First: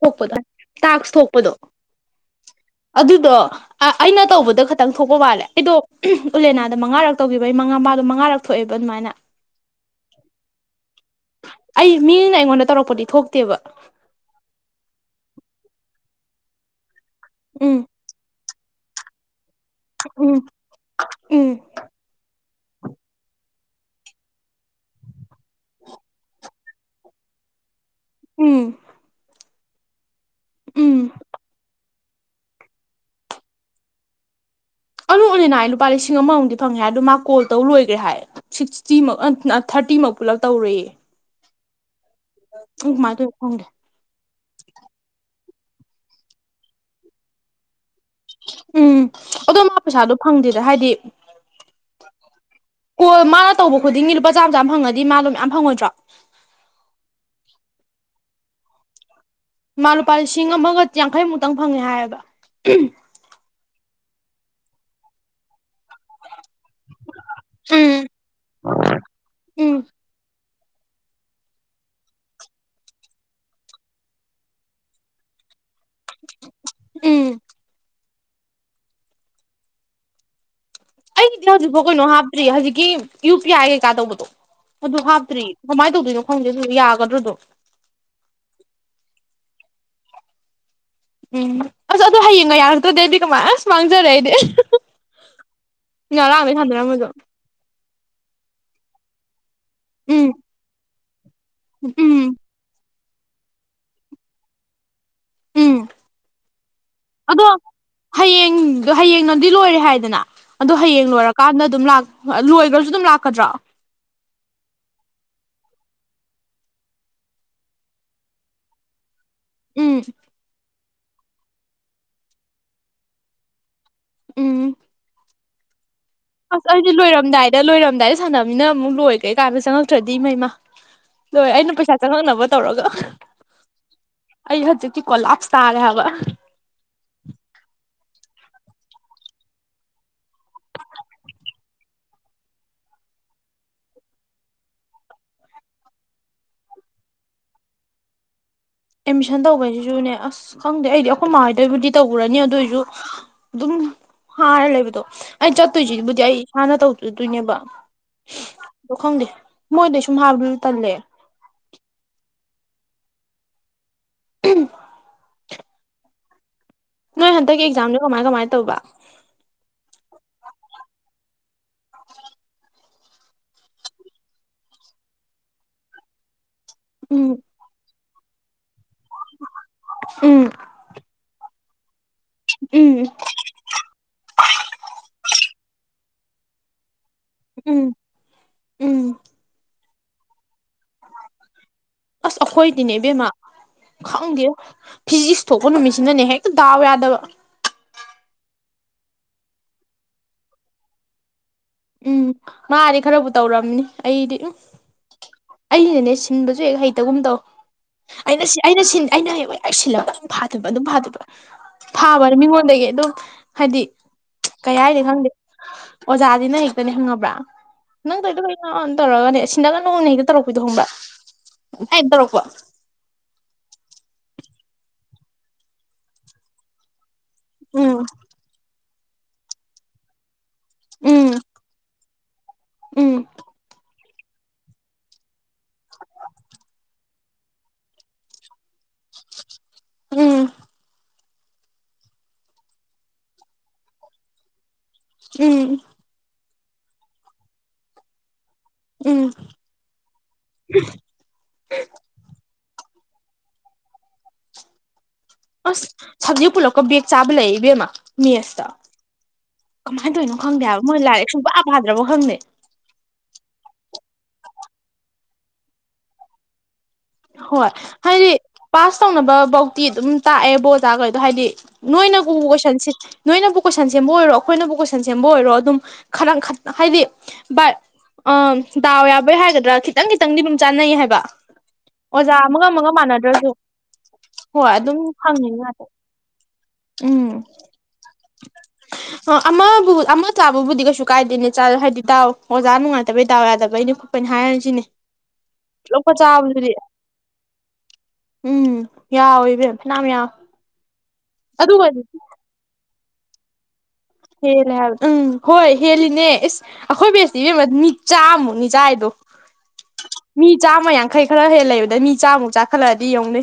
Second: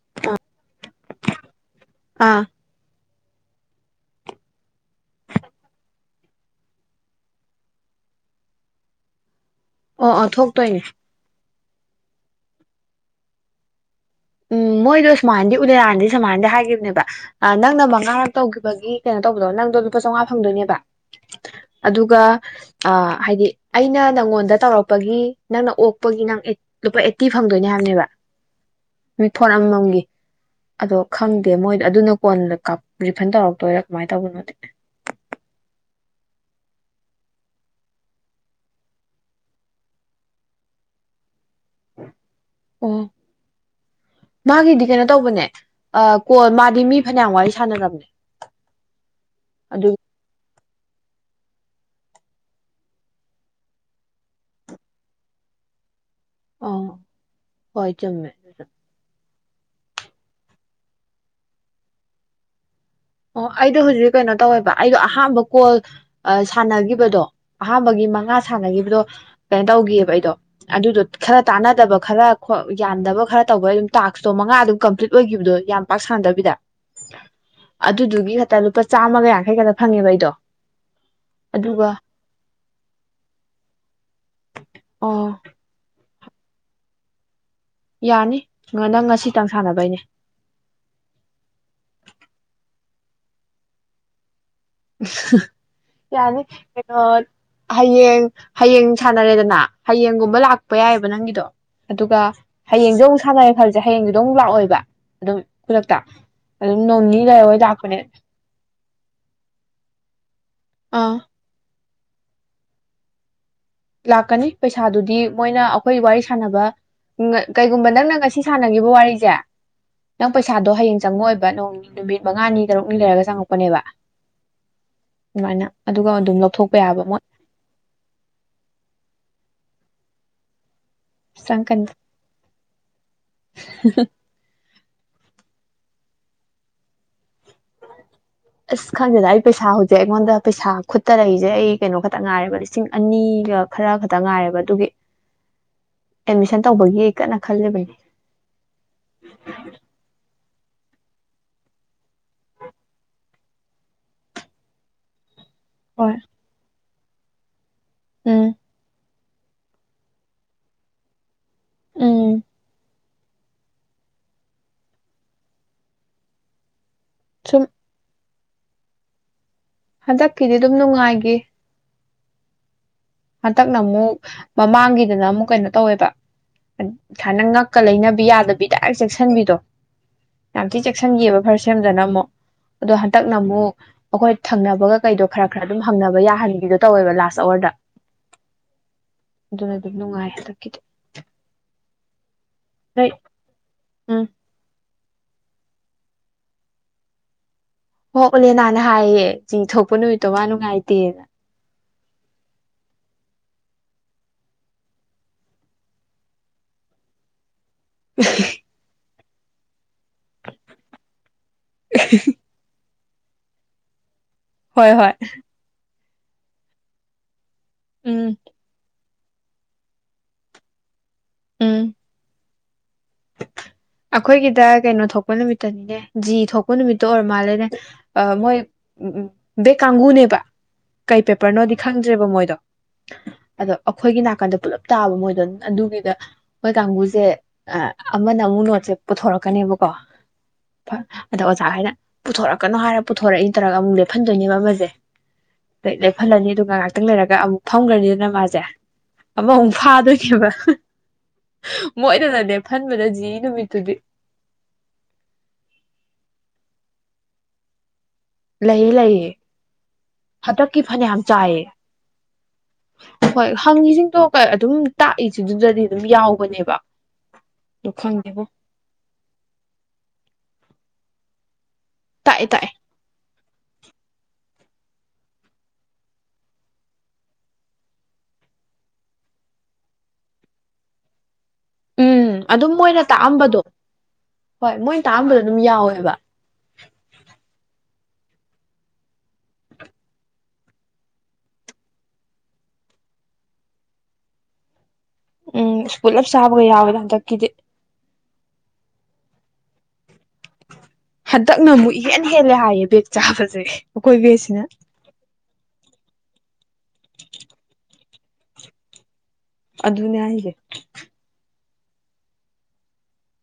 ꯊꯣꯛꯄꯗꯣ ꯇꯥꯛꯁ ꯊꯣꯛꯄꯗꯣ ꯑꯥ ꯑꯗꯨꯗꯣ ꯑꯥ ꯑꯩꯅ ꯇꯧꯕꯗ ꯈꯇꯪ ꯊꯣꯛꯄ ꯃꯥꯜꯂꯦ ꯑꯩꯗꯣ ꯎꯂꯦꯅꯥꯗ ꯃꯉꯥꯔꯛ ꯇꯧꯒꯤꯕꯩ ꯑꯩ ꯃꯉꯥ ꯃꯥꯗꯣ ꯃꯉꯥꯔꯛ ꯊꯣꯛꯑꯦꯕ ꯑꯗꯨꯃꯥꯏꯅ ꯑꯥ ꯑꯥ ꯊꯣꯛꯇꯣꯏꯅꯦ ꯑꯩ ꯃꯤꯅ ꯑꯩꯉꯣꯟꯗ ꯇꯧꯔꯛꯄꯗꯤ ꯊꯣꯛꯇꯦꯕ ꯎꯝ ꯃꯣꯏꯗꯣ ꯁꯨꯃꯥꯏꯅꯗꯤ ꯎꯂꯦꯅꯅꯗꯤ ꯁꯨꯃꯥꯏꯅꯗꯤ ꯍꯥꯏꯒꯤꯕꯅꯦꯕ ꯑ ꯅꯪ ꯎꯝ ꯅ ꯃꯉꯥ ꯇꯧꯈꯤꯕꯒꯤ ꯀꯩꯅꯣ ꯇꯧ ꯗ ꯅꯪꯗꯣ ꯂꯨꯄꯥ ꯆꯧꯉꯥ ꯎꯝ ꯐꯪꯗꯣꯏꯅꯦꯕ ꯎꯝ ꯑꯗꯨꯒ ꯍꯥꯏꯗꯤ ꯑꯩꯅ ꯅꯪꯉꯣꯟꯗ ꯇꯧꯔꯛꯄꯒꯤ ꯅꯪꯅ ꯑꯣꯛꯄꯒꯤ ꯅꯪ ꯂꯨꯄꯥ ꯑꯦꯠꯇꯤ ꯐꯪꯗꯣꯏꯅꯦ ꯍꯥꯏꯕꯅꯦꯕ ꯎꯝ ꯔꯤꯐꯣꯟ ꯑꯃ ꯃꯝꯒꯤ ꯎꯝ ꯑꯗꯣ ꯈꯪꯗꯦ ꯃꯣꯏꯗꯣ ꯑꯗꯨꯅ ꯐꯣꯟꯗ ꯀꯥꯞ ꯔꯤꯐꯟ ꯇꯧꯔꯛꯇꯣꯏꯔꯥ ꯀꯃꯥꯏꯅ ꯇꯧꯕꯅꯣꯗꯤ ꯑꯗꯣ ꯎꯂꯦꯅꯒꯤꯗꯤ ꯂꯨꯄꯥ ꯂꯤꯁꯤꯡ ꯑꯃꯃꯨꯛꯗꯤ ꯐꯪꯉꯦ ꯍꯥꯏꯗꯣ ꯃꯥ ꯀꯣꯜ ꯇꯧ ꯂꯣꯏꯒ꯭ꯔꯦ ꯍꯥꯏ ꯁꯤꯛꯁꯇꯤꯃꯛ ꯊꯥꯔꯇꯤꯃꯛ ꯄꯨꯂꯞ ꯇꯧꯔꯦꯌꯦ ꯑꯣ ꯀꯃꯥꯏꯅ ꯇꯧꯔꯤꯅꯣ ꯈꯪꯗꯦ ꯃꯥꯒꯤꯗꯤ ꯀꯩꯅꯣ ꯇꯧꯕꯅꯦ ꯑ ꯀꯣꯜ ꯃꯥꯗꯤ ꯃꯤ ꯐꯅꯌꯥꯝ ꯋꯥꯔꯤ ꯁꯥꯟꯅꯔꯔꯕꯅꯦ ꯎꯝ ꯑꯗꯣ ꯃꯥ ꯄꯩꯁꯥꯗꯣ ꯐꯪꯗꯦꯗ ꯍꯥꯏꯗꯤ ꯀꯣꯜ ꯃꯥꯅ ꯇꯧꯕ ꯈꯨꯗꯤꯡꯒꯤ ꯂꯨꯄꯥ ꯆꯥꯝꯃ ꯆꯥꯝ ꯐꯪꯉꯗꯤ ꯃꯥ ꯗꯣ ꯃꯌꯥꯝ ꯐꯪꯉꯣꯏꯗ꯭ꯔꯣ ꯑ ꯍꯣꯏ ꯆꯨꯝꯃꯦ ꯃꯥ ꯂꯨꯄꯥ ꯂꯤꯁꯤꯡ ꯑꯃꯒ ꯌꯥꯡꯈꯩꯃꯨꯛꯇꯪ ꯐꯪꯉꯦ ꯍꯥꯏꯌꯦꯕ ꯑꯣ ꯑꯩꯗꯣ ꯍꯧꯖꯤꯛ ꯀꯩꯅꯣ ꯇꯧꯋꯦꯕ ꯑꯩꯗꯣ ꯑꯍꯥꯟꯕ ꯀꯣꯜ ꯁꯥꯟꯅꯒꯤꯕꯗꯣ ꯎꯝ ꯑꯍꯥꯟꯕꯒꯤ ꯃꯉꯥ ꯁꯥꯟꯅꯒꯤꯕꯗꯣ ꯀꯩꯅꯣ ꯎꯝ ꯇꯧꯒꯤꯌꯦꯕ ꯑꯩꯗꯣ ꯑꯗꯨꯗꯣ ꯈꯔ ꯇꯥꯅꯗꯕ ꯈꯔ ꯌꯥꯟꯗꯕ ꯈꯔ ꯇꯧꯕ ꯑꯗꯨꯝ ꯇꯥꯛꯁꯇꯣ ꯃꯉꯥ ꯑꯗꯨꯝ ꯀꯝꯄ꯭ꯂꯤꯠ ꯑꯣꯏꯒꯤꯕꯗꯣ ꯌꯥꯝ ꯄꯥꯛ ꯁꯥꯟꯅꯗꯕꯤꯗ ꯎꯝ ꯑꯗꯨꯗꯨꯒꯤ ꯈꯛꯇ ꯂꯨꯄꯥ ꯆꯥꯝꯃꯒ ꯌꯥꯡꯈꯩ ꯈꯛꯇ ꯐꯪꯉꯦꯕ ꯑꯩꯗꯣ ꯑꯩꯗꯤ ꯍꯧꯖꯤꯛꯐꯥꯎ ꯑꯗꯨꯒ ꯀꯩꯅꯣ ꯍꯥꯞꯇ꯭ꯔꯤ ꯍꯧꯖꯤꯛꯀꯤ ꯌꯨ ꯄꯤ ꯑꯥꯏ ꯀꯩꯀꯥ ꯇꯧꯕꯗꯣ ꯑꯗꯨ ꯑꯣ ꯍꯥꯞꯇ꯭ꯔꯤ ꯀꯃꯥꯏꯅ ꯇꯧꯗꯣꯏꯅꯣ ꯈꯪꯗꯦ ꯑꯗꯨ ꯌꯥꯒꯗ꯭ꯔꯣꯗꯨꯝ ꯌꯥꯅꯤ ꯅꯪ ꯉꯁꯤꯇꯪ ꯁꯥꯟꯅꯕꯩꯅꯦ ꯎꯝ ꯑꯁ ꯑꯗꯨ ꯍꯌꯦꯡꯒ ꯌꯥꯔꯛꯇ꯭ꯔꯗꯤ ꯑꯩꯗꯤ ꯀꯃꯥꯏ ꯑꯁ ꯃꯥꯡꯖꯔꯦ ꯑꯩꯗꯤ ꯌꯥꯅꯤ ꯉꯔꯥꯡꯗꯩ ꯀꯩꯅꯣ ꯁꯥꯟꯅꯔꯝꯕꯗꯣ ꯍꯌꯦꯡ ꯍꯌꯦꯡ ꯁꯥꯟꯅꯔꯦꯗꯅ ꯎꯝ ꯍꯌꯦꯡꯒꯨꯝꯕ ꯂꯥꯛꯄ ꯌꯥꯏꯕ ꯕ ꯅꯪꯒꯤꯗꯣ ꯎꯝ ꯑꯗꯨꯒ ꯍꯌꯦꯡꯖꯨ ꯑꯃꯨꯛ [unintelligible] ꯐꯝꯁꯦ ꯍꯌꯦꯡꯗꯨꯗꯣ ꯑꯃꯨꯛ ꯂꯥꯛꯑꯣꯏꯕ ꯑꯗꯨꯝ ꯎꯝ ꯈꯨꯗꯛꯇ ꯑꯗꯨꯝ ꯅꯣꯡ ꯅꯤ ꯂꯩꯔ ꯍꯣꯏ ꯂꯥꯛꯄꯅꯦ ꯑꯗꯣ ꯍꯌꯦꯡ ꯅꯪꯗꯤ ꯂꯣꯏꯔꯦ ꯍꯥꯏꯗꯅ ꯑꯗꯣ ꯍꯌꯦꯡ ꯑꯥ ꯂꯣꯏꯔꯀꯥꯟꯗ ꯑꯗꯨꯝ ꯂꯥꯛ ꯂꯣꯏꯈ꯭ꯔꯁꯨ ꯑꯗꯨꯝ ꯂꯥꯛꯀꯗ꯭ꯔꯥ ꯂꯥꯛꯀꯅꯤ ꯄꯩꯁꯥꯗꯨꯗꯤ ꯃꯣꯏꯅ ꯑꯩꯈꯣꯏ ꯋꯥꯔꯤ ꯁꯥꯟꯅꯕ ꯀꯩꯒꯨꯝꯕ ꯅꯪꯅ ꯉꯁꯤ ꯁꯥꯟꯅꯈꯤꯕ ꯋꯥꯔꯤꯁꯦ ꯎꯝ ꯅꯪ ꯄꯩꯁꯥꯗꯣ ꯍꯌꯦꯡ ꯆꯪꯉꯑꯣꯏꯕ ꯅꯣꯡ ꯅꯨꯃꯤꯠ ꯃꯉꯥꯅꯤ ꯇꯔꯨꯛꯅꯤ ꯂꯩꯔꯒ ꯆꯪꯉꯛꯄꯅꯦꯕ ꯎꯝ ꯑꯗꯨꯃꯥꯏꯅ ꯑꯗꯨꯒ ꯑꯗꯨꯝ ꯑꯁ ꯂꯧꯊꯣꯛꯄ ꯑꯩꯗꯤ ꯌꯥꯕ ꯃꯣꯏ ꯂꯣꯏꯔꯝꯗꯥꯏꯗ ꯂꯣꯏꯔꯝꯗꯥꯏꯗ ꯁꯥꯟꯅꯕ ꯃꯤꯅ ꯑꯃꯨꯛ ꯂꯣꯏ ꯀꯩ ꯀꯥꯟꯗ ꯆꯪꯉꯛꯇ꯭ꯔꯗꯤ ꯏꯃꯩꯃꯥ ꯂꯣꯏ ꯑꯩꯅ ꯆꯪꯉꯛꯀꯅꯤ ꯄꯩꯁꯥ ꯆꯪꯉꯛꯅꯕ ꯇꯧꯔꯒ ꯑꯩ ꯍꯧꯖꯤꯛꯤꯇꯤ ꯀꯣꯂꯥꯞꯁ ꯇꯥꯔꯦ ꯍꯥꯏꯕ ꯑꯁ ꯈꯪꯗꯦꯗ ꯑꯩ ꯄꯩꯁꯥ ꯍꯧꯖꯤꯛ ꯑꯩꯉꯣꯟꯗ ꯄꯩꯁꯥ ꯈꯨꯠꯇ ꯂꯩꯏꯁꯦ ꯑꯩ ꯀꯩꯅꯣ ꯈꯛꯇ ꯉꯥꯏꯔꯦꯕ ꯂꯤꯁꯤꯡ ꯑꯅꯤꯒ ꯈꯔ ꯈꯛꯇ ꯉꯥꯏꯔꯦꯕ ꯑꯗꯨꯒꯤ ꯑꯦꯠꯃꯤꯁꯟ ꯇꯧꯕꯒꯤ ꯀꯟꯅ ꯈꯜꯂꯤꯕꯅꯦ ꯑꯦꯗꯃꯤꯁꯟ ꯇꯧꯕꯩꯗꯨꯁꯨꯅꯦ ꯑꯁ ꯈꯪꯗꯦ ꯑꯩꯗꯤ ꯑꯩꯈꯣꯏ ꯃꯥꯉꯗꯣꯏꯕꯨꯗꯤ ꯇꯧꯔꯅꯤ ꯑꯗꯨ ꯑꯣꯏꯁꯨ ꯑꯗꯨꯝ ꯍꯥꯏꯔ ꯂꯩꯕꯗꯣ ꯑꯩ ꯍꯣꯏ ꯆꯠꯇꯣꯏꯁꯤꯗꯤꯕꯨꯗꯤ ꯑꯩ ꯏꯁꯥꯟꯅ ꯇꯧ ꯑꯗꯨꯅꯦꯕ ꯎꯝ ꯗꯣ ꯈꯡꯗꯦ ꯃꯣꯏꯗꯩ ꯁꯨꯝ ꯍꯥꯏꯕꯗꯨꯁꯨ ꯇꯜꯂꯦ ꯎ ꯅꯣꯏ ꯍꯟꯇꯛ ꯁꯨꯝ ꯑꯦꯛꯖꯥꯝꯁꯦ ꯀꯃꯥꯏ ꯀꯃꯥꯏ ꯇꯧꯕ ꯍꯟꯗꯛꯀꯤꯗꯤ ꯑꯗꯨꯝ ꯅꯨꯡꯉꯥꯏꯈꯤ [inaudible] ꯍꯟꯗꯛꯅ ꯑꯃꯨꯛ ꯃꯃꯥꯡꯒꯤꯗꯅ ꯑꯃꯨꯛ ꯀꯩꯅꯣ ꯇꯧꯋꯦꯕ ꯊ ꯎꯝ ꯅꯪ ꯉꯛꯀ ꯂꯩꯅꯕꯤ ꯌꯥꯗ ꯕꯤꯗ ꯆꯦꯛꯁꯤꯟꯕꯤꯗꯣ ꯎꯝ ꯌꯥꯝ ꯊꯤ ꯆꯦꯛꯁꯤꯟꯈꯤ ꯑꯃ ꯐꯔꯁ ꯁꯦꯝꯗꯅ ꯑꯃꯨꯛ ꯑꯗꯣ ꯎꯝ ꯍꯟꯗꯛꯅ ꯑꯃꯨꯛ ꯑꯩꯈꯣꯏ ꯊꯪꯅꯕꯒ ꯀꯩꯗꯣ ꯈꯔ ꯈꯔ ꯑꯗꯨꯝ ꯍꯪꯅꯕ ꯌꯥ ꯍꯟꯒꯤꯗꯣ ꯇꯧꯋꯦꯕ ꯂꯥꯁ ꯑꯋꯥꯔꯗ ꯎꯝ ꯎꯝ ꯑꯗꯨ ꯅꯨꯡꯥꯏꯦ ꯑꯁ ꯑꯩꯈꯣꯏꯗꯤꯅꯦ ꯅꯣꯏ ꯏꯕꯦꯝꯃ ꯎꯝ ꯈꯪꯗꯦ ꯐꯤꯖꯤꯛꯁ ꯊꯣꯛꯄ ꯅꯨꯃꯤꯠꯁꯤꯅꯅꯦ ꯍꯦꯛꯇ ꯗꯥꯎ ꯌꯥꯗꯕ ꯑꯣ ꯑꯣꯂꯦꯅꯥꯅ ꯍꯥꯏꯌꯦ ꯌꯦ ꯆꯤꯡꯊꯣꯛꯄ ꯅꯨꯃꯤꯠꯇꯣ ꯃꯥ ꯅꯨꯡꯉꯥꯏꯇꯦꯅ ꯎꯝ ꯃꯥꯗꯤ ꯈꯔꯕꯨ ꯇꯧꯔꯝꯅꯤ ꯑꯩꯗꯤ ꯎꯝ ꯑꯩꯅꯅꯦ ꯁꯤꯟꯕꯁꯨ ꯍꯦꯛ ꯍꯩꯇꯒꯨꯝ ꯇꯧ ꯑꯩꯅ ꯑꯩꯅ ꯁꯤꯟ ꯑꯩꯅꯕꯨ ꯍꯦꯛ ꯁꯤꯜꯂꯒ ꯑꯗꯨꯝ ꯐꯥꯗꯣꯢꯕ ꯑꯗꯨꯝ ꯐꯥꯗꯣꯏꯕ ꯐꯥꯕ ꯝꯤꯉꯣꯟꯗꯒꯤ ꯑꯗꯨꯝ ꯍꯥꯏꯗꯤ ꯀꯩ ꯍꯣꯏ ꯍꯥꯏꯅꯤ ꯍꯣꯏ ꯈꯪꯗꯦ ꯑꯣꯖꯥꯖꯤꯅ ꯍꯦꯛꯇꯅꯦ ꯈꯪꯉꯕ꯭ꯔꯥ ꯅꯪ ꯎꯝ ꯇꯧꯏꯗꯣ ꯀꯩꯅꯣ ꯇꯔꯒꯅꯦ ꯁꯤꯟꯅꯒꯅꯣꯅ ꯍꯦꯛ ꯇꯧꯔꯛꯄꯤꯗꯣ ꯈꯪꯕꯔꯥ ꯎꯝ ꯍꯥꯏ ꯇꯧꯔꯛꯄ꯭ꯔꯣ ꯑꯩꯈꯣꯏꯒꯤꯗ ꯀꯩꯅꯣ ꯊꯣꯛꯄ ꯅꯨꯃꯤꯠꯇꯅꯤꯅꯦ ꯖꯤ ꯊꯣꯛꯄ ꯅꯨꯃꯤꯠꯇ ꯇꯣ ꯑꯣꯢꯔ ꯃꯥꯜꯂꯦ ꯎꯝ ꯃꯣꯢ ꯑꯝ ꯑꯝ ꯕꯦꯛ ꯀꯥꯡꯒꯨꯅꯦꯕ ꯀꯩ ꯎꯝ ꯄꯦꯄꯔꯅꯣꯗꯤ ꯈꯪꯗ꯭ꯔꯦꯕ ꯃꯣꯏꯗꯣ ꯎꯝ ꯑꯗꯣ ꯑꯩꯈꯣꯏꯒꯤ ꯅꯥꯀꯟꯗ ꯄꯨꯂꯞ ꯇꯥꯕ ꯃꯣꯏꯗꯣ ꯑꯗꯨꯒꯤꯗ ꯃꯣꯏ ꯀꯥꯡꯕꯨꯖꯦ ꯑꯥ ꯑꯃꯅ ꯑꯃꯨꯛ ꯅꯣꯠ ꯄꯨꯊꯣꯔꯛ ꯀꯥꯅꯤ ꯕ ꯑꯣ ꯎꯝ ꯐꯥ ꯑꯗꯣ ꯑꯣꯖꯥ ꯍꯣꯏꯅ ꯄꯨꯊꯣꯔꯛꯀꯅꯣ ꯍꯥꯏꯔ ꯄꯨꯊꯣꯔꯛꯏ ꯇꯧꯔꯒ ꯑꯃꯨꯛ ꯂꯦꯞꯍꯟꯗꯣꯏꯅꯦꯕ ꯑꯃꯖꯦ ꯎꯝ ꯀꯩ ꯂꯦꯞꯐꯜꯂꯅꯤꯗꯨ ꯒ ꯉꯥꯏꯍꯥꯛꯇꯪ ꯂꯩꯔꯒ ꯑꯃꯨꯛ ꯐꯝꯒ꯭ꯔꯅꯤꯗꯅ ꯃꯥꯖꯦ ꯎꯝ ꯑꯃꯃꯨꯛ ꯐꯥꯗꯣꯏꯅꯦꯕ ꯃꯣꯏꯗꯅꯅꯦ ꯂꯦꯞꯐꯟꯕꯗ ꯖꯤ ꯏ ꯅꯨꯃꯤꯠ ꯇꯨꯗꯤ ꯑꯁ ꯁꯞꯖꯦꯛ ꯄꯨꯂꯞꯀ ꯕꯦꯛ ꯆꯥꯕ ꯂꯩꯌꯦ ꯏꯕꯦꯝꯃ ꯃꯦꯠꯁꯇ ꯂꯩꯌꯦ ꯂꯩꯌꯦ ꯀꯃꯥꯏꯅ ꯇꯧꯔꯤꯅꯣ ꯈꯪꯗꯦ ꯍꯟꯗꯛꯀꯤ ꯍꯥꯏꯕ ꯃꯣꯏ ꯐꯟꯌꯥꯝ ꯂꯥꯏꯔꯤꯛ ꯁꯨꯡꯄꯥ ꯆꯥꯏꯌꯦ ꯄꯥꯗ꯭ꯔꯕ ꯈꯪꯗꯦ ꯍꯣꯏ ꯍꯪꯉꯤꯖꯤꯡꯗꯣ ꯑꯗꯨꯝ ꯇꯥꯛꯏꯖꯤꯡ ꯗꯨꯗꯗꯤ ꯑꯗꯨꯝ ꯌꯥꯎꯕꯅꯦꯕ ꯍꯣꯏ ꯑꯗꯣ ꯍꯥꯏꯗꯤ ꯈꯪꯗꯦꯕꯣ ꯄꯥꯁ ꯇꯧꯅꯕ ꯕꯧꯇꯤ ꯑꯗꯨꯝ ꯇꯥꯛꯑꯦꯕꯣ ꯖꯥꯒꯩꯗꯣ ꯍꯥꯏꯗꯤ ꯅꯣꯏꯅꯕꯨ ꯇꯥꯛꯑꯦ ꯇꯥꯛꯑꯦ ꯀꯣꯏꯁꯟꯁꯤ ꯅꯣꯏꯅꯕꯨ ꯀꯣꯏꯁꯟ ꯁꯦꯝꯕ ꯑꯣꯏꯔꯣ ꯑꯩꯈꯣꯏꯅꯕꯨ ꯀꯣꯏꯁꯟ ꯁꯦꯝꯕ ꯑꯣꯏꯔꯣ ꯑꯗꯨꯝ ꯈꯔꯪ ꯈꯠ ꯍꯥꯏꯗꯤ ꯕꯠ ꯑꯥꯥ ꯗꯥꯎ ꯌꯥꯕꯩ ꯍꯥꯏꯒꯗ꯭ꯔꯥ ꯈꯤꯇꯪ ꯈꯤꯇꯪꯗꯤ ꯑꯗꯨꯝ ꯆꯥꯟꯅꯩ ꯍꯥꯏꯕ ꯎꯝ ꯑꯣꯖꯥ ꯑꯃꯒ ꯑꯗꯨꯝ ꯑꯃꯒ ꯃꯣꯏꯅ ꯃꯥꯟꯅꯗ꯭ꯔꯁꯨ ꯇꯥꯛꯑꯝꯕꯗꯣ ꯍꯣꯏ ꯑꯗꯨꯝ ꯃꯣꯏꯅ ꯇꯥꯛꯑꯝꯕꯗꯣ ꯐꯪꯉꯤ ꯑꯗꯨꯝ ꯉꯥꯛꯇꯅꯦ ꯌꯥꯎꯋꯦꯕ ꯎꯝ ꯑꯣ ꯑꯃꯕꯨ ꯑꯃ ꯆꯥꯕꯕꯨꯗꯤ ꯀꯩꯁꯨ ꯀꯥꯏꯗꯦꯅꯦ ꯆ ꯍꯥꯏꯗꯤ ꯗꯥꯎ ꯑꯣꯖꯥ ꯅꯨꯡꯉꯥꯏꯇꯕꯩ ꯗꯥꯎ ꯌꯥꯗꯕꯩꯅꯦ ꯈꯣꯠꯄꯅꯤ ꯍꯥꯏꯔꯖꯤꯅꯦ ꯎꯝ ꯄꯨꯂꯞ ꯆꯥꯕꯒ ꯌꯥꯎꯋꯤꯗ ꯍꯟꯗꯛ ꯀꯤꯗꯤ ꯎꯝ ꯌꯥꯎꯋꯤꯏꯕꯦꯝ ꯐꯅꯥꯝ ꯌꯥꯎꯋꯦ ꯍꯗꯛꯅ ꯑꯃꯨꯛ ꯑꯗꯨꯒꯗꯤ ꯏꯍꯦꯟ ꯍꯦꯂꯦ ꯍꯥꯏꯌꯦ ꯕꯦꯛ ꯆꯥꯕꯁꯦ ꯕꯦꯁꯁꯤꯅ ꯍꯦꯜꯂꯦ ꯍꯥꯏ ꯎꯝ ꯍꯣꯏ ꯍꯦꯜꯂꯤꯅꯦ ꯏꯁ ꯑꯩꯈꯣꯏ ꯕꯦꯁꯇꯤ ꯏꯕꯦꯝꯃ ꯃꯤ ꯆꯥꯝꯃꯃꯨꯛꯅꯤ ꯆꯥꯏꯗꯣ ꯑꯗꯨꯅꯦ ꯃꯤ ꯍꯥꯏꯁꯦ ꯆꯥꯝꯃ ꯌꯥꯡꯈꯩ ꯈꯔ ꯍꯦꯜ ꯂꯩꯕ ꯑꯗ ꯃꯤ ꯆꯥꯃꯨꯛ ꯆꯥꯈꯠꯂꯛꯑꯗꯤ ꯌꯦꯡꯎꯅꯦ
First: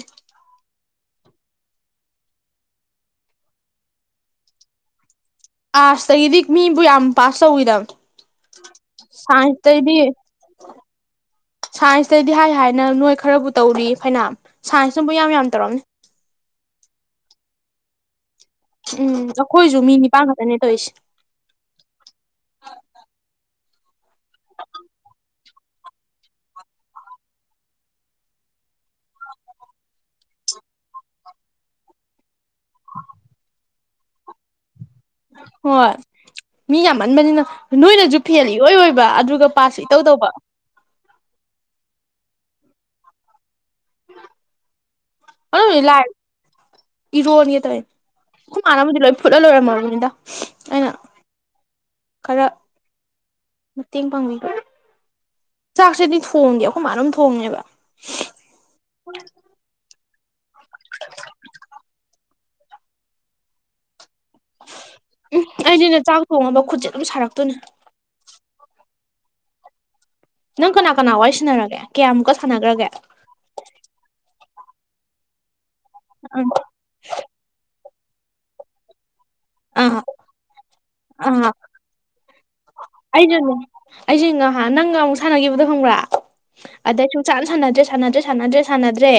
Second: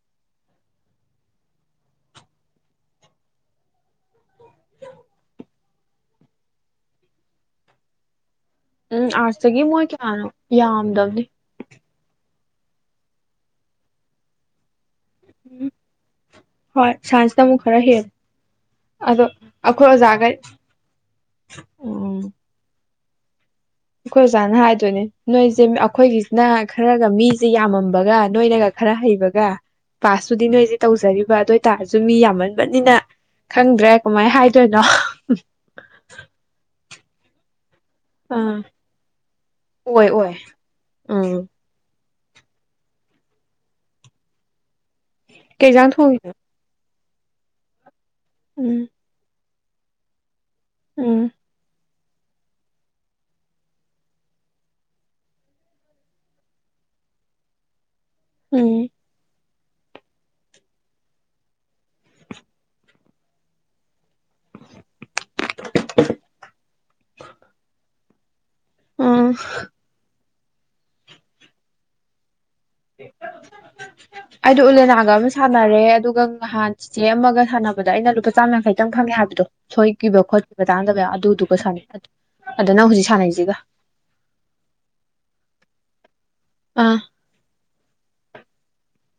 ꯑꯔꯠ꯭ꯁꯇꯒꯤꯗꯤ ꯃꯤꯕꯨ ꯌꯥꯝ ꯄꯥꯁ ꯇꯧꯒꯤꯗꯕꯅꯦ ꯎꯝ ꯑꯥꯔꯠꯁꯇꯒꯤ ꯃꯣꯏ ꯀꯌꯥꯅꯣ ꯌꯥꯝꯗꯕꯅꯤ ꯁꯥꯏꯟꯁꯇꯩꯗꯤ ꯍꯥꯏ ꯍꯥꯏꯅ ꯅꯣꯏ ꯈꯔꯕꯨ ꯇꯧꯔꯤ ꯐꯅꯌꯥꯝ ꯁꯥꯏꯟꯁ ꯁꯨꯝꯕꯨ ꯌꯥꯝ ꯌꯥꯝ ꯇꯧꯔꯝꯅꯦ ꯇꯃꯨꯛ ꯈꯔ ꯍꯦꯜꯂꯦ ꯎꯝ ꯑꯗꯣ ꯑꯩꯈꯣꯏꯁꯨ ꯑꯩꯈꯣꯏ ꯃꯤ ꯅꯤꯄꯥꯟ ꯑꯣꯖꯥꯒꯩ ꯈꯛꯇꯅꯦ ꯇꯧꯔꯤꯁꯦ ꯎꯝ ꯑꯩꯈꯣꯏ ꯑꯣꯖꯥꯅ ꯍꯥꯏꯗꯣꯏꯅꯦ ꯅꯣꯏꯁꯦ ꯑꯩꯈꯣꯏꯒꯤꯁꯤꯅ ꯈꯔꯒ ꯃꯤꯁꯦ ꯌꯥꯝꯃꯝꯕꯒ ꯅꯣꯏꯅꯒ ꯈꯔ ꯍꯩꯕꯒ ꯄꯥꯁꯇꯨꯗꯤ ꯅꯣꯏꯁꯦ ꯇꯧꯖꯔꯤꯕ ꯑꯗꯨ ꯑꯣꯏ ꯇꯔꯁꯨ ꯃꯤ ꯌꯥꯝꯃꯟ ꯅꯤꯅ ꯈꯪꯗ꯭ꯔꯦ ꯀꯃꯥꯏ ꯍꯥꯏꯗꯣꯏꯅꯣ ꯍꯣꯏ ꯃꯤ ꯌꯥꯝ ꯃꯟ ꯃꯅꯤꯅ ꯅꯣꯏꯅꯁꯨ ꯐꯦꯟ ꯑꯥ ꯏꯑꯣꯏ ꯑꯣꯏꯕ ꯑꯗꯨꯒ ꯄꯥꯁꯁꯨ ꯏꯇꯧ ꯑꯣꯏ ꯇꯧꯕ ꯑꯣꯏ ꯎꯝ ꯀꯩꯖꯥꯡ ꯊꯣꯡꯒꯤꯅꯣ ꯏ ꯔꯣꯅꯒꯦ ꯇꯧꯏꯅꯦ ꯑꯈꯣ ꯃꯥꯅꯕꯨꯗꯤ ꯂꯣꯏ ꯐꯨꯠꯂ ꯂꯣꯏꯔꯃ [unintelligible] ꯎꯝ ꯈꯔ ꯃꯇꯦꯡ ꯄꯥꯡꯕꯤꯕ ꯆꯥꯛꯁꯦꯗꯤ ꯊꯣꯡꯗꯦ ꯑꯩꯈꯣꯏ ꯃꯥ ꯑꯗꯨꯝ ꯊꯣꯡꯑꯦꯕ ꯎꯝ [unintelligible] [inaudible] ꯎꯝ ꯑꯩꯗꯤꯅꯦ ꯆꯥꯛ ꯊꯣꯡꯉꯕ ꯈꯨꯠꯁꯦ ꯑꯗꯨꯝ ꯁꯥꯔꯛꯇꯣꯏꯅꯦ ꯑꯥ ꯅꯪ ꯀꯅꯥ ꯀꯅꯥ ꯋꯥꯏ ꯁꯤꯅꯔꯒꯦ ꯀꯌꯥꯃꯨꯛꯀ ꯁꯥꯟꯅꯈ꯭ꯔꯒꯦ ꯑꯩꯗꯣ ꯎꯂꯦꯅꯥꯒ ꯑꯃ ꯁꯥ ꯁꯥꯟꯅꯔꯦ ꯑꯗꯨꯒ ꯑꯥ ꯅꯍꯥꯟ ꯆꯤ ꯆꯦ ꯑꯃꯒ ꯁꯥꯟꯅꯕ ꯕꯗ ꯑꯩꯅ ꯂꯨꯄꯥ ꯆꯥꯝꯃ ꯌꯥꯡꯈꯩ ꯇꯪ ꯐꯪꯉꯦ ꯍꯤ ꯁꯣꯏꯈꯤꯕ ꯈꯣꯠꯈꯤꯕ ꯇꯥꯗꯕ ꯑꯗꯨꯗꯨꯒ ꯁꯥꯅꯤ ꯑꯩꯁꯨꯅꯦ ꯑꯩꯁꯨ ꯅꯍꯥꯟ ꯅꯪꯒ ꯑꯃꯨꯛ ꯁꯥꯟꯅꯈꯤꯕꯗꯣ ꯈꯪꯕ꯭ꯔꯥ ꯑꯥ ꯑꯗꯩꯩ ꯁꯨꯁꯥꯟ ꯁꯥꯟꯅꯗꯔ꯭ꯦ ꯁꯥꯟꯅꯖꯦ ꯁꯥꯟꯅꯗ꯭ꯔꯦ ꯁꯥꯟꯅꯗ꯭ꯔꯦ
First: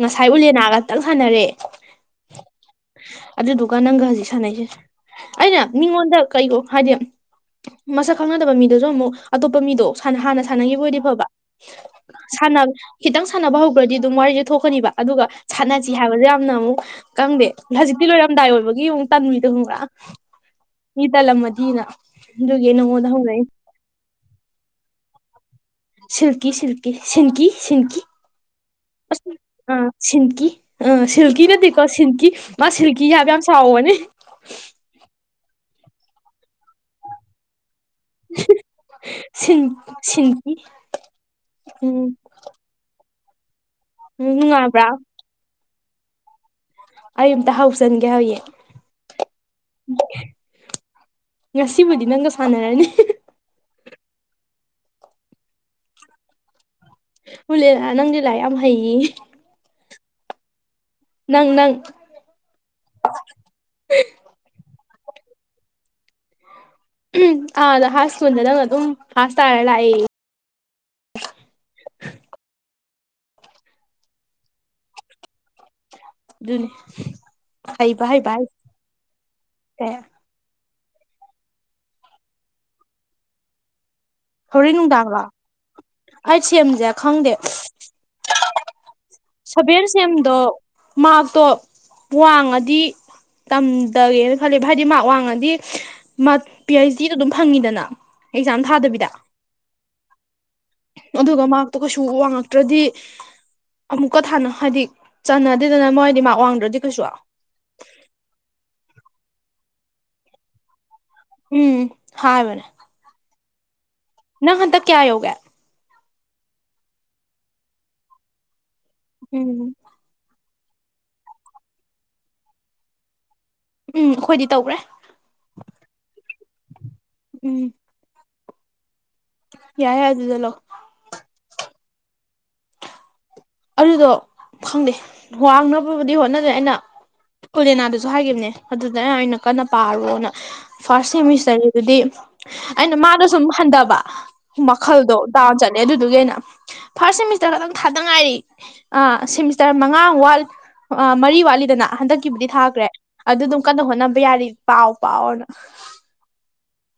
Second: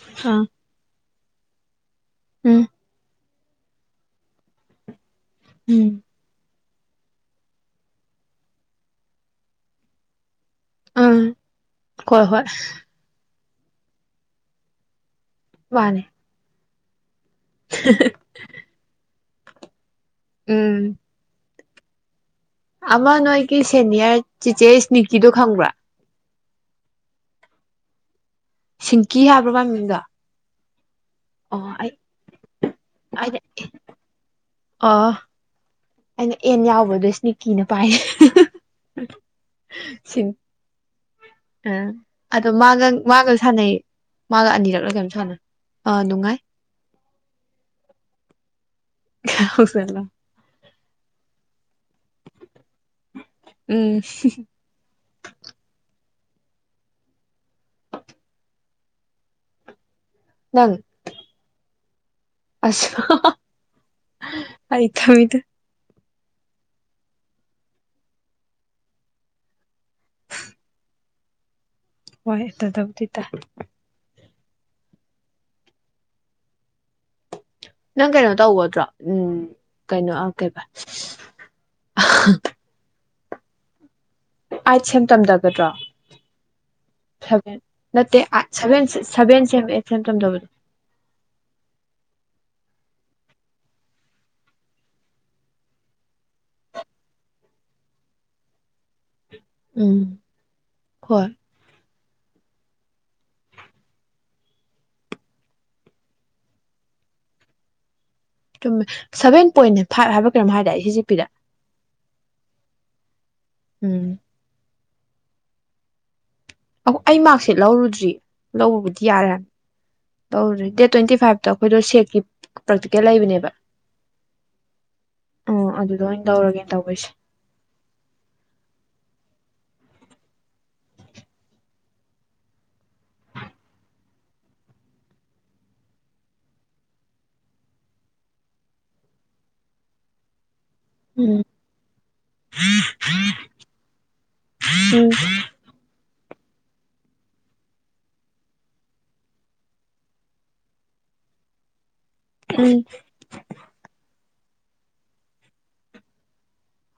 ꯉꯁꯥꯏ ꯑꯥ ꯎꯂꯦꯅꯥꯒ ꯇꯪ ꯁꯅꯔꯦ ꯎꯝ ꯑꯗꯨꯗꯨꯒꯥ ꯅꯪꯒ ꯍꯧꯖꯤꯛ ꯁꯥꯟꯅꯩꯁꯤꯅꯦ ꯑꯩꯅ ꯎꯝ ꯃꯤꯉꯣꯟꯗ ꯀꯩꯩꯅꯣ ꯍꯥꯏꯗꯤ ꯃꯁꯛ ꯈꯪꯅꯗꯕ ꯃꯤꯗꯨꯁꯨ ꯑꯃꯨꯛ ꯑꯇꯣꯞꯄ ꯃꯤꯗꯣ ꯁꯥꯅꯍꯥꯅ ꯁꯥꯟꯅꯒꯤꯕ ꯑꯣꯏꯗꯤ ꯑꯥ ꯐꯕ ꯍꯣꯏ ꯍꯣꯏ ꯁꯥꯅꯕꯥ ꯈꯤꯇꯪ ꯁꯥꯟꯅꯕ ꯍꯧꯒ꯭ꯔꯗꯤ ꯑꯗꯨꯝ ꯋꯥꯔꯤꯁꯦ ꯊꯣꯛꯀꯅꯤꯕ ꯑꯗꯨꯒ ꯁꯥꯟꯅꯁꯤ ꯃꯥꯅꯦ ꯍꯥꯏꯕꯗꯨ ꯌꯥꯝꯅ ꯑꯃꯨꯛ ꯀꯪꯗꯦ ꯍꯧꯖꯤꯛꯇꯤ ꯂꯣꯏꯔꯝꯗꯥꯏ ꯑꯣꯏꯕꯒꯤ ꯑꯃꯨꯛ ꯇꯟꯕꯤꯗꯣ ꯈꯪꯕ꯭ꯔ ꯎꯝ ꯃꯤ ꯇꯜꯂꯝꯃꯗ ꯃꯤꯅ ꯑꯃ ꯅꯣꯏꯒꯤ ꯁꯦꯅꯤꯌꯔ ꯆꯤꯆꯦ ꯅꯤꯀꯤ ꯗꯣ ꯈꯪꯕ꯭ꯔꯥ ꯁꯤꯜꯀꯤ ꯁꯤꯜꯀꯤ ꯁꯤꯟꯀꯤ ꯁꯤꯟꯀꯤ ꯁꯤꯡꯀꯤ ꯍꯥꯏꯕ꯭ꯔꯥ ꯃꯥ ꯑ ꯃꯃꯤꯡꯗꯣ ꯁꯤꯟꯀꯤ ꯎꯝ ꯁꯤꯜꯀꯤ ꯑꯣ ꯅꯠꯇꯦꯀꯣ ꯑꯩ ꯁꯤꯟꯀꯤ ꯃꯥ ꯁꯤꯜꯀꯤ ꯍꯥꯏꯕ ꯑꯩꯅ ꯌꯥꯝ ꯁꯥꯎꯕꯅꯦ ꯑꯩꯅ ꯑꯦꯟ ꯌꯥꯎꯕꯗꯣꯏ ꯁ꯭ꯅꯤꯀꯤꯅ ꯄꯥꯏ ꯁꯤꯟ ꯁꯤꯟꯀꯤ ꯎꯝ ꯃꯥꯒꯁꯨ ꯁꯥꯟꯅꯩ ꯃꯥꯒ ꯅꯨꯡꯉꯥꯏꯕ꯭ꯔꯥ ꯑꯅꯤꯔꯛꯂ ꯀꯩꯅꯣꯝ ꯁꯥꯟꯅ ꯑꯥ ꯅꯨꯡꯉꯥꯏ ꯑꯩ ꯑꯃꯇ ꯍꯎꯁꯟꯒꯦ ꯍꯧꯌꯦꯡ ꯉꯁꯤꯕꯨꯗꯤ ꯅꯪꯒ ꯁꯥꯟꯅꯔꯅꯤ ꯎꯝ ꯎꯂꯦꯅꯥ ꯅꯪꯗꯤ ꯂꯥꯏꯔꯤꯛ ꯌꯥꯝ ꯍꯩꯌꯦꯌꯦ ꯅꯪ ꯅꯪ ꯅꯪ ꯑꯁ ꯍꯥ ꯍꯥ ꯍ ꯑꯩ ꯊꯨꯢꯗ ꯎꯝ ꯑꯥ ꯍꯥꯏ ꯁ꯭ꯀꯨꯜꯗ ꯅꯪꯅ ꯗꯨꯝ ꯐꯥꯖ ꯇꯥꯔꯥ ꯂꯥꯛꯑꯦ ꯍꯣꯏ ꯇꯗꯕꯨꯗꯤ ꯇꯥꯏ ꯑꯗꯨꯅꯤ ꯍꯩꯕ ꯅꯪ ꯍꯩꯕ ꯀꯩꯅꯣ ꯍꯥꯏꯁꯦ ꯇꯧꯒꯗ꯭ꯔꯣ ꯎꯝ ꯀꯌꯥ ꯀꯩꯅꯣ ꯑ ꯀꯩꯕ ꯑ ꯍꯣꯔꯦꯟ ꯑꯥꯏꯠ ꯁꯦꯝ ꯅꯨꯡꯗꯥꯡꯂꯣ ꯇꯝꯗꯒꯗ꯭ꯔꯣ ꯑꯩꯠ ꯁꯦꯝꯁꯦ ꯁꯚꯦꯟ ꯅꯠꯇꯦ ꯑ ꯁꯚꯦꯟ ꯁꯤꯁ ꯁꯕꯦꯟ ꯁꯦꯝꯗꯣ ꯃꯥꯔꯛꯇꯣ ꯋꯥꯡꯉ ꯗꯤ ꯇꯝꯗꯒꯦꯅ ꯈꯜꯂꯦ ꯍꯥꯏꯗꯤ ꯃꯥꯛ ꯋꯥꯡꯉꯗꯤ ꯃꯥ ꯄꯤ ꯑꯩꯩꯆ ꯗꯤ ꯑꯗꯨꯝ ꯐꯪꯉꯤꯗꯅ ꯑꯦꯛꯖꯥꯝ ꯊꯥꯗꯕꯤꯗ ꯎꯝ ꯍꯣꯏ ꯑꯗꯨꯒ ꯃꯥꯛꯇꯣ ꯀꯩꯁꯨ ꯁꯨ ꯋꯥꯡꯉꯛꯇ꯭ꯔꯗꯤ ꯑꯃꯨꯛꯀ ꯊꯥꯅ ꯍꯥꯏꯗꯤ ꯆꯅꯗꯦꯗꯅ ꯃꯣꯏꯗꯤ ꯃꯥꯛ ꯋꯥꯡꯗ꯭ꯔꯗꯤ ꯀꯩꯁꯨ ꯆꯨꯝꯃꯦ ꯁꯚꯦꯟ ꯄꯣꯏꯟ ꯐꯥꯏꯚ ꯍꯥꯏꯕ ꯀꯩꯅꯣꯝ ꯍꯥꯏꯗꯥꯏ ꯁꯤꯁꯤ ꯄꯤꯗ ꯎꯝ ꯍꯥꯏ ꯕꯅꯦ ꯎꯝ ꯅꯪ ꯍꯟꯗꯛ ꯀꯌꯥ ꯌꯧꯒ ꯑꯃꯨꯛ ꯑꯩ ꯃꯥꯔꯛꯁꯤꯠ ꯂꯧꯔꯨꯗ꯭ꯔꯤ ꯂꯧꯕꯕꯨ ꯎꯝ ꯇꯧꯔꯦ ꯗꯦꯠ ꯇꯣꯏꯟꯇꯤ ꯐꯥꯏꯚꯇ ꯑꯩꯈꯣꯏꯗꯣ ꯁꯦꯛꯀꯤ ꯄ꯭ꯔꯥꯛꯇꯤꯀꯦꯜ ꯂꯩꯕꯅꯦꯕ ꯎꯝ ꯑꯩꯈꯣꯏꯗꯤ ꯇꯧꯒ꯭ꯔꯦ ꯇꯧꯔꯒꯦꯅ ꯇꯧꯕ ꯑꯩꯁꯦ ꯎꯝ ꯌꯥꯏ ꯌꯥ ꯑꯗꯨꯗꯂꯧ ꯑꯗꯨꯗꯣ ꯈꯪꯗꯦ ꯋꯥꯡꯅꯕꯕꯨꯗꯤ ꯍꯣꯠꯅꯔꯦ ꯑꯩꯅ ꯑꯣꯂꯦꯅꯥꯗꯁꯨ ꯍꯥꯏꯒꯤꯕꯅꯦ ꯑꯗꯨꯗ ꯑꯩꯅ ꯀꯟꯅ ꯄꯥꯔꯣꯅ ꯐꯥꯔꯁ ꯎꯝ ꯁꯦꯃꯤꯁꯇꯔꯒꯤꯗꯨꯗꯤ ꯑꯩꯅ ꯃꯥꯗ ꯁꯨꯝ ꯍꯟꯗꯕ ꯎꯝ ꯃꯈꯜꯗꯣ ꯗꯥꯎꯟ ꯆꯠꯂꯦ ꯑꯗꯨꯗꯨꯒꯤ ꯑꯩꯅ ꯐꯥꯔꯁꯠ ꯁꯦꯃꯤꯁꯇꯔ ꯈꯛꯇꯪ ꯊꯥꯗ ꯉꯥꯏꯔꯤ ꯑ ꯁꯦꯃꯤꯁꯇꯔ ꯃꯉꯥ ꯋꯥꯠ ꯃꯔꯤ ꯋꯥꯠꯂꯤꯗꯅ ꯍꯟꯗꯛꯀꯤꯕꯨꯗꯤ ꯎꯝ ꯊꯥꯒ꯭ꯔꯦ ꯑꯗꯨ ꯑꯗꯨꯝ ꯀꯟꯅ ꯍꯣꯠꯅꯕ ꯌꯥꯔꯤ ꯄꯥꯎ ꯄꯥꯎꯅ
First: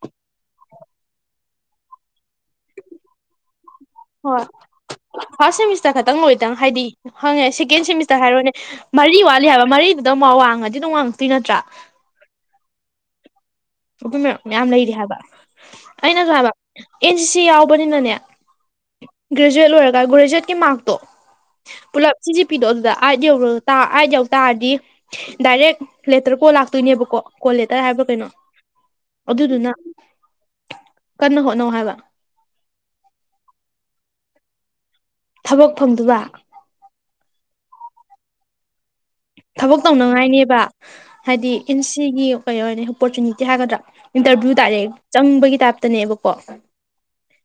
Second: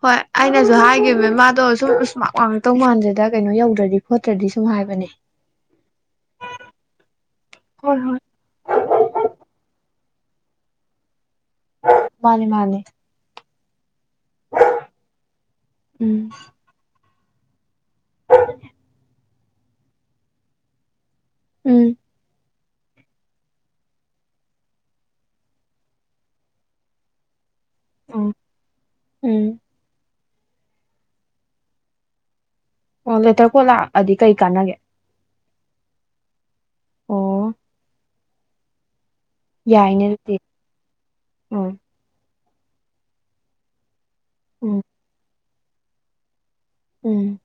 ꯍꯣꯏ ꯑꯩꯅꯖꯨ ꯍꯥꯏꯈꯤꯕ ꯃꯥꯗꯣ ꯁꯨꯝ ꯃꯥꯛ ꯋꯥꯡ ꯑꯛꯇꯧ ꯃꯥꯟꯗꯦꯗ ꯀꯩꯅꯣ ꯌꯧꯗ꯭ꯔ ꯍꯣꯏ ꯐꯥꯔꯁ ꯁꯦꯃꯤꯁꯇꯔ ꯈꯛꯇꯪ ꯂꯣꯏꯗꯪ ꯍꯥꯏꯗꯤ ꯍꯪꯉꯦ ꯁꯦꯀꯦꯟ ꯍꯣꯏ ꯍꯣꯏ ꯁꯦꯃꯤꯁꯇꯔ ꯍꯥꯏꯔꯣꯅꯦ ꯃꯔꯤ ꯋꯥꯠꯂꯤ ꯍꯥꯏꯕ ꯃꯔꯤꯗꯨ [unintelligible] ꯃꯥꯅꯦ ꯃꯥꯅꯦ ꯑꯗꯨꯝꯕ ꯃꯌꯥꯝ ꯂꯩꯔꯤ ꯍꯥꯏꯕ ꯎꯝ ꯑꯩꯅꯖꯨ ꯍꯥꯏꯕ ꯑꯦꯟ ꯁꯤ ꯁꯤ ꯌꯥꯎꯕꯅꯤꯅꯅꯦ ꯒ꯭ꯔꯦꯖꯨꯋꯦꯠ ꯂꯣꯏꯔꯒ ꯒ꯭ꯔꯦꯖꯨꯋꯦꯠꯀꯤ ꯃꯥꯔꯛꯇꯣ ꯎꯝ ꯄꯨꯂꯞꯁꯤ ꯄꯤꯗꯣ ꯑꯗꯨꯗ ꯑꯥꯏꯠ ꯌꯧꯔ ꯑꯥꯏꯠ ꯌꯧ ꯇꯥꯔꯗꯤ ꯗꯥꯏꯔꯦꯛ ꯂꯦꯇꯔ ꯀꯣꯜ ꯂꯥꯛꯇꯣꯏꯅꯦꯕꯀꯣ ꯀꯣꯜꯂꯦꯇꯔ ꯍꯥꯏꯕ꯭ꯔꯣ ꯀꯩꯅꯣ ꯎꯝ ꯎꯝ ꯑꯗꯨꯗꯨꯅ ꯀꯟꯅ ꯍꯣꯠꯅꯧ ꯍꯥꯏꯕ ꯑꯣ ꯂꯦꯇꯔ ꯀꯣꯜ ꯂꯥꯛꯑꯗꯤ ꯀꯩ ꯀꯥꯟꯅꯒꯦ ꯊꯕꯛ ꯐꯪꯗꯨꯏꯕ ꯑꯣ ꯊꯕꯛ ꯌꯥꯏꯅꯦ ꯑꯗꯨꯗꯤ ꯇꯧꯅꯉꯥꯏꯅꯦꯕ ꯍꯥꯏꯗꯤ ꯎꯝ ꯢꯟꯁꯤꯒꯤ ꯀꯩ ꯑꯣꯏꯔꯅꯤ ꯑꯣꯄꯣꯔꯆꯨꯅꯤꯇꯤ ꯍꯥꯏꯒꯗ꯭ꯔꯥ ꯏꯟꯇꯔꯚꯤꯌꯨ ꯎꯝ ꯗꯥꯏꯔꯦꯛ ꯆꯪꯕꯒꯤ ꯇꯥꯞꯇꯅꯦꯕꯀꯣ ꯎꯝ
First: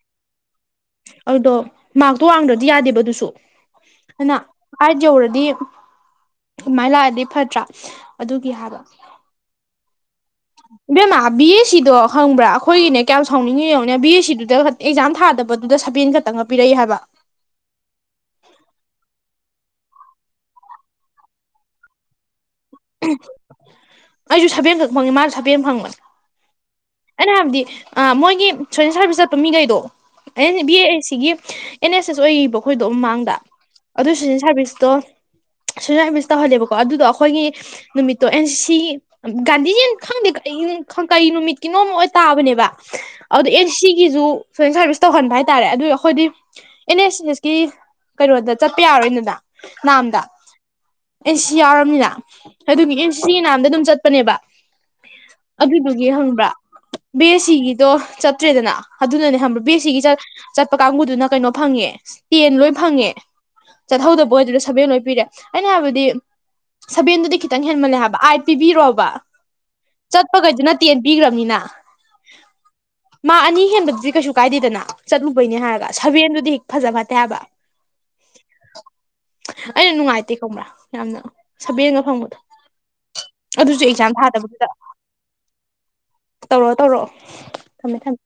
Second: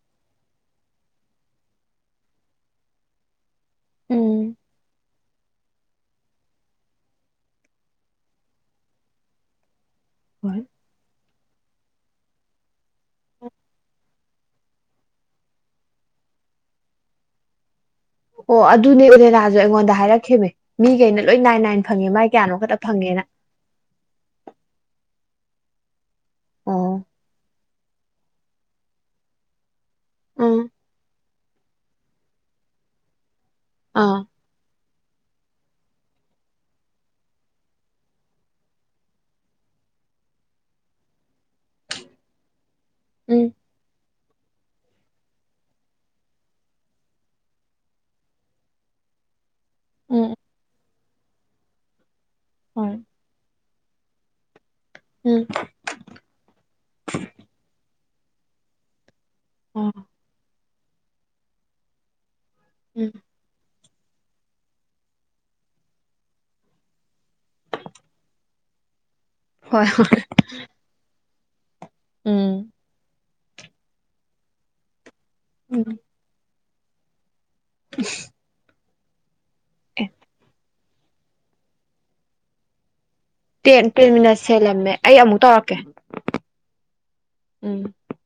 ꯑꯗꯨꯗꯣ ꯃꯥꯔꯛꯇꯣ ꯋꯥꯡꯗ꯭ꯔꯗꯤ ꯌꯥꯗꯦꯕ ꯑꯗꯨꯁꯨ ꯑꯥꯅ ꯎꯝ ꯑꯥꯏꯠ ꯌꯧꯔꯗꯤ ꯑꯗꯨꯃꯥꯏꯅ ꯂꯥꯛꯑꯗꯤ ꯐꯠꯇ꯭ꯔꯥ ꯑꯗꯨꯒꯤ ꯍꯥꯏꯕ ꯍꯣꯏ ꯏꯕꯦꯝꯃ ꯕꯤ ꯑꯦꯁ ꯁꯤꯗꯣ ꯈꯪꯕ꯭ꯔꯥ ꯑꯈꯣꯏꯒꯤꯅꯦ ꯀꯌꯥꯝ ꯁꯥꯎꯅꯤꯡꯉꯤ ꯌꯦꯉꯣꯅꯦ ꯕꯤ ꯑꯦꯁ ꯁꯤꯗꯨꯗ ꯑꯦꯛꯖꯥꯝ ꯊꯥꯗꯕꯗꯨꯗ ꯁꯕꯦꯟ ꯈꯇꯪ ꯄꯤꯔꯛꯏ ꯍꯥꯏꯕ ꯑꯣ ꯑꯗꯨꯅꯦ ꯎꯔꯦꯅꯥꯖꯨ ꯑꯩꯉꯣꯟꯗ ꯍꯥꯏꯔꯛꯈꯤꯕ ꯃꯤꯒꯩꯅ ꯂꯣꯏ ꯅꯥꯏ ꯅꯥꯏꯅ ꯐꯪꯉꯦ ꯃꯥꯏ ꯀꯌꯥꯅꯣ ꯈꯛꯇ ꯐꯪꯉꯦꯅ ꯑꯩꯖꯨ ꯁꯕꯦꯟ ꯈꯛ ꯐꯪꯉꯦ ꯃꯥꯁꯨ ꯁꯥꯕꯦꯟ ꯐꯪꯕꯅꯦ ꯑꯣ ꯑꯩꯅ ꯍꯥꯏꯕꯗꯤ ꯑꯥ ꯃꯣꯏꯒꯤ ꯁꯣꯏꯁꯦꯜ ꯁꯥꯔꯚꯤꯁ ꯆꯠꯄ ꯃꯤꯒꯩꯗꯣ ꯎꯝ ꯑꯗꯨꯅꯦ ꯕꯤ ꯑꯦ ꯁꯤ ꯒꯤ ꯑꯦꯟ ꯑꯦꯁ ꯑꯦꯁ ꯑꯣꯏꯕ ꯑꯈꯣꯏꯒꯤꯕ ꯃꯃꯥꯡꯗ ꯑꯗꯨ ꯑꯥ ꯁꯣꯁꯦꯟ ꯁꯥꯔꯕꯤꯁꯇꯣ ꯁꯣꯁꯦꯟ ꯁꯔꯕꯤꯁ ꯇꯧꯍꯜꯂꯦꯕꯀꯣ ꯑꯗꯨꯗꯣ ꯑꯈꯣꯏꯒꯤ ꯅꯨꯃꯤꯠꯇꯣ ꯑꯦꯟ ꯁꯤ ꯒꯥꯟꯙꯤꯅ ꯈꯪꯗꯦ ꯀ ꯀꯔꯤ ꯅꯨꯃꯤꯠ ꯀꯤꯅꯣꯝ ꯑꯣꯏ ꯇꯥꯕꯅꯦꯕ ꯎꯝ ꯑꯗꯨꯗꯣ ꯑꯦꯟ ꯁꯤꯒꯤꯁꯨ ꯁꯣ ꯁꯥꯔꯚꯤꯁꯁ ꯇꯧꯍꯟꯕ ꯍꯥꯏꯇꯥꯔꯦ ꯑꯗꯨ ꯑꯈꯣꯏꯗꯤ ꯑꯦꯟ ꯑꯦꯁ ꯑꯦꯟ ꯑꯦꯁꯀꯤ ꯀꯩꯅꯣꯗ ꯆꯠꯄ ꯌꯥꯔꯣꯏꯗꯅ ꯅꯥꯝꯗ ꯎꯝ ꯑꯦꯟ ꯁꯤ ꯌꯥꯎꯔꯕꯅꯤꯅ ꯍꯣꯏ ꯑꯗꯨꯒꯤ ꯑꯦꯟ ꯁꯤ ꯁꯥꯅꯥꯝꯗ ꯑꯗꯨꯝ ꯆꯠꯄꯅꯦꯕ ꯎꯝ ꯑꯗꯨꯗꯨꯒꯤ ꯍꯪ ꯕꯤ ꯑꯦꯁ ꯁꯤꯒꯤꯗꯣ ꯆꯠꯇ꯭ꯔꯦꯗꯅ ꯑꯗꯨꯅꯅꯦ ꯈꯪꯕ꯭ꯔ ꯕꯤ ꯑꯦꯁ ꯑꯥ ꯁꯤꯒꯤ ꯆꯠꯄ ꯀꯥꯡꯕꯨꯗꯨꯅ ꯀꯩꯅꯣ ꯐꯪꯉꯦ ꯇꯦꯟ ꯂꯣꯏ ꯎꯝ ꯐꯪꯉꯦ ꯆꯠꯍꯧꯗꯕ ꯑꯣꯏꯗꯨꯗ ꯁꯚꯦꯟ ꯂꯣꯏ ꯄꯤꯔꯦ ꯑꯩꯅ ꯍꯥꯏꯕꯗꯤ ꯁꯚꯦꯟꯗꯨꯗꯤ ꯈꯤꯇꯪ ꯍꯦꯟꯃꯜꯂꯦ ꯍꯥꯏꯕ ꯑꯥꯏꯠ ꯄꯤꯕꯤꯔꯣ ꯍꯥꯕ ꯍꯣꯏ ꯆꯠꯄꯈꯩꯗꯨ ꯅ ꯇꯦꯟ ꯄꯤꯒ꯭ꯔꯕꯅꯤꯅ ꯎꯝ [inaudible] ꯃꯥꯛ ꯑꯅꯤ ꯍꯦꯟꯕꯗꯨꯗꯤ ꯀꯩꯁꯨ ꯀꯥꯏꯗꯦꯗꯅ ꯆꯠꯂꯨꯕꯩꯅꯦ ꯎꯝ ꯍꯥꯏꯔꯒ ꯁꯕꯦꯟꯗꯨꯗꯤ ꯍꯦꯛ ꯐꯖ ꯐꯠꯇꯦ ꯍꯥꯏꯕ ꯑꯩꯅ ꯑꯦ ꯅꯨꯡꯉꯥꯏꯇꯦ ꯈꯪꯕ꯭ꯔꯥ ꯌꯥꯝꯅ ꯁꯕꯦꯟꯒ ꯐꯪꯕꯗꯣ ꯑꯗꯨꯁꯨ ꯇꯦꯟ ꯇꯦꯟ ꯑꯦꯛꯖꯥꯝ ꯃꯤꯅꯠꯁ ꯍꯦꯂꯝꯃꯦ ꯑꯩ ꯑꯃꯨꯛ ꯇꯧꯔꯛꯀꯦ ꯇꯧꯔꯛꯑꯣ ꯇꯧꯔꯛꯑꯣ ꯎꯝ ꯊꯝꯃꯦ ꯊꯝꯃꯦ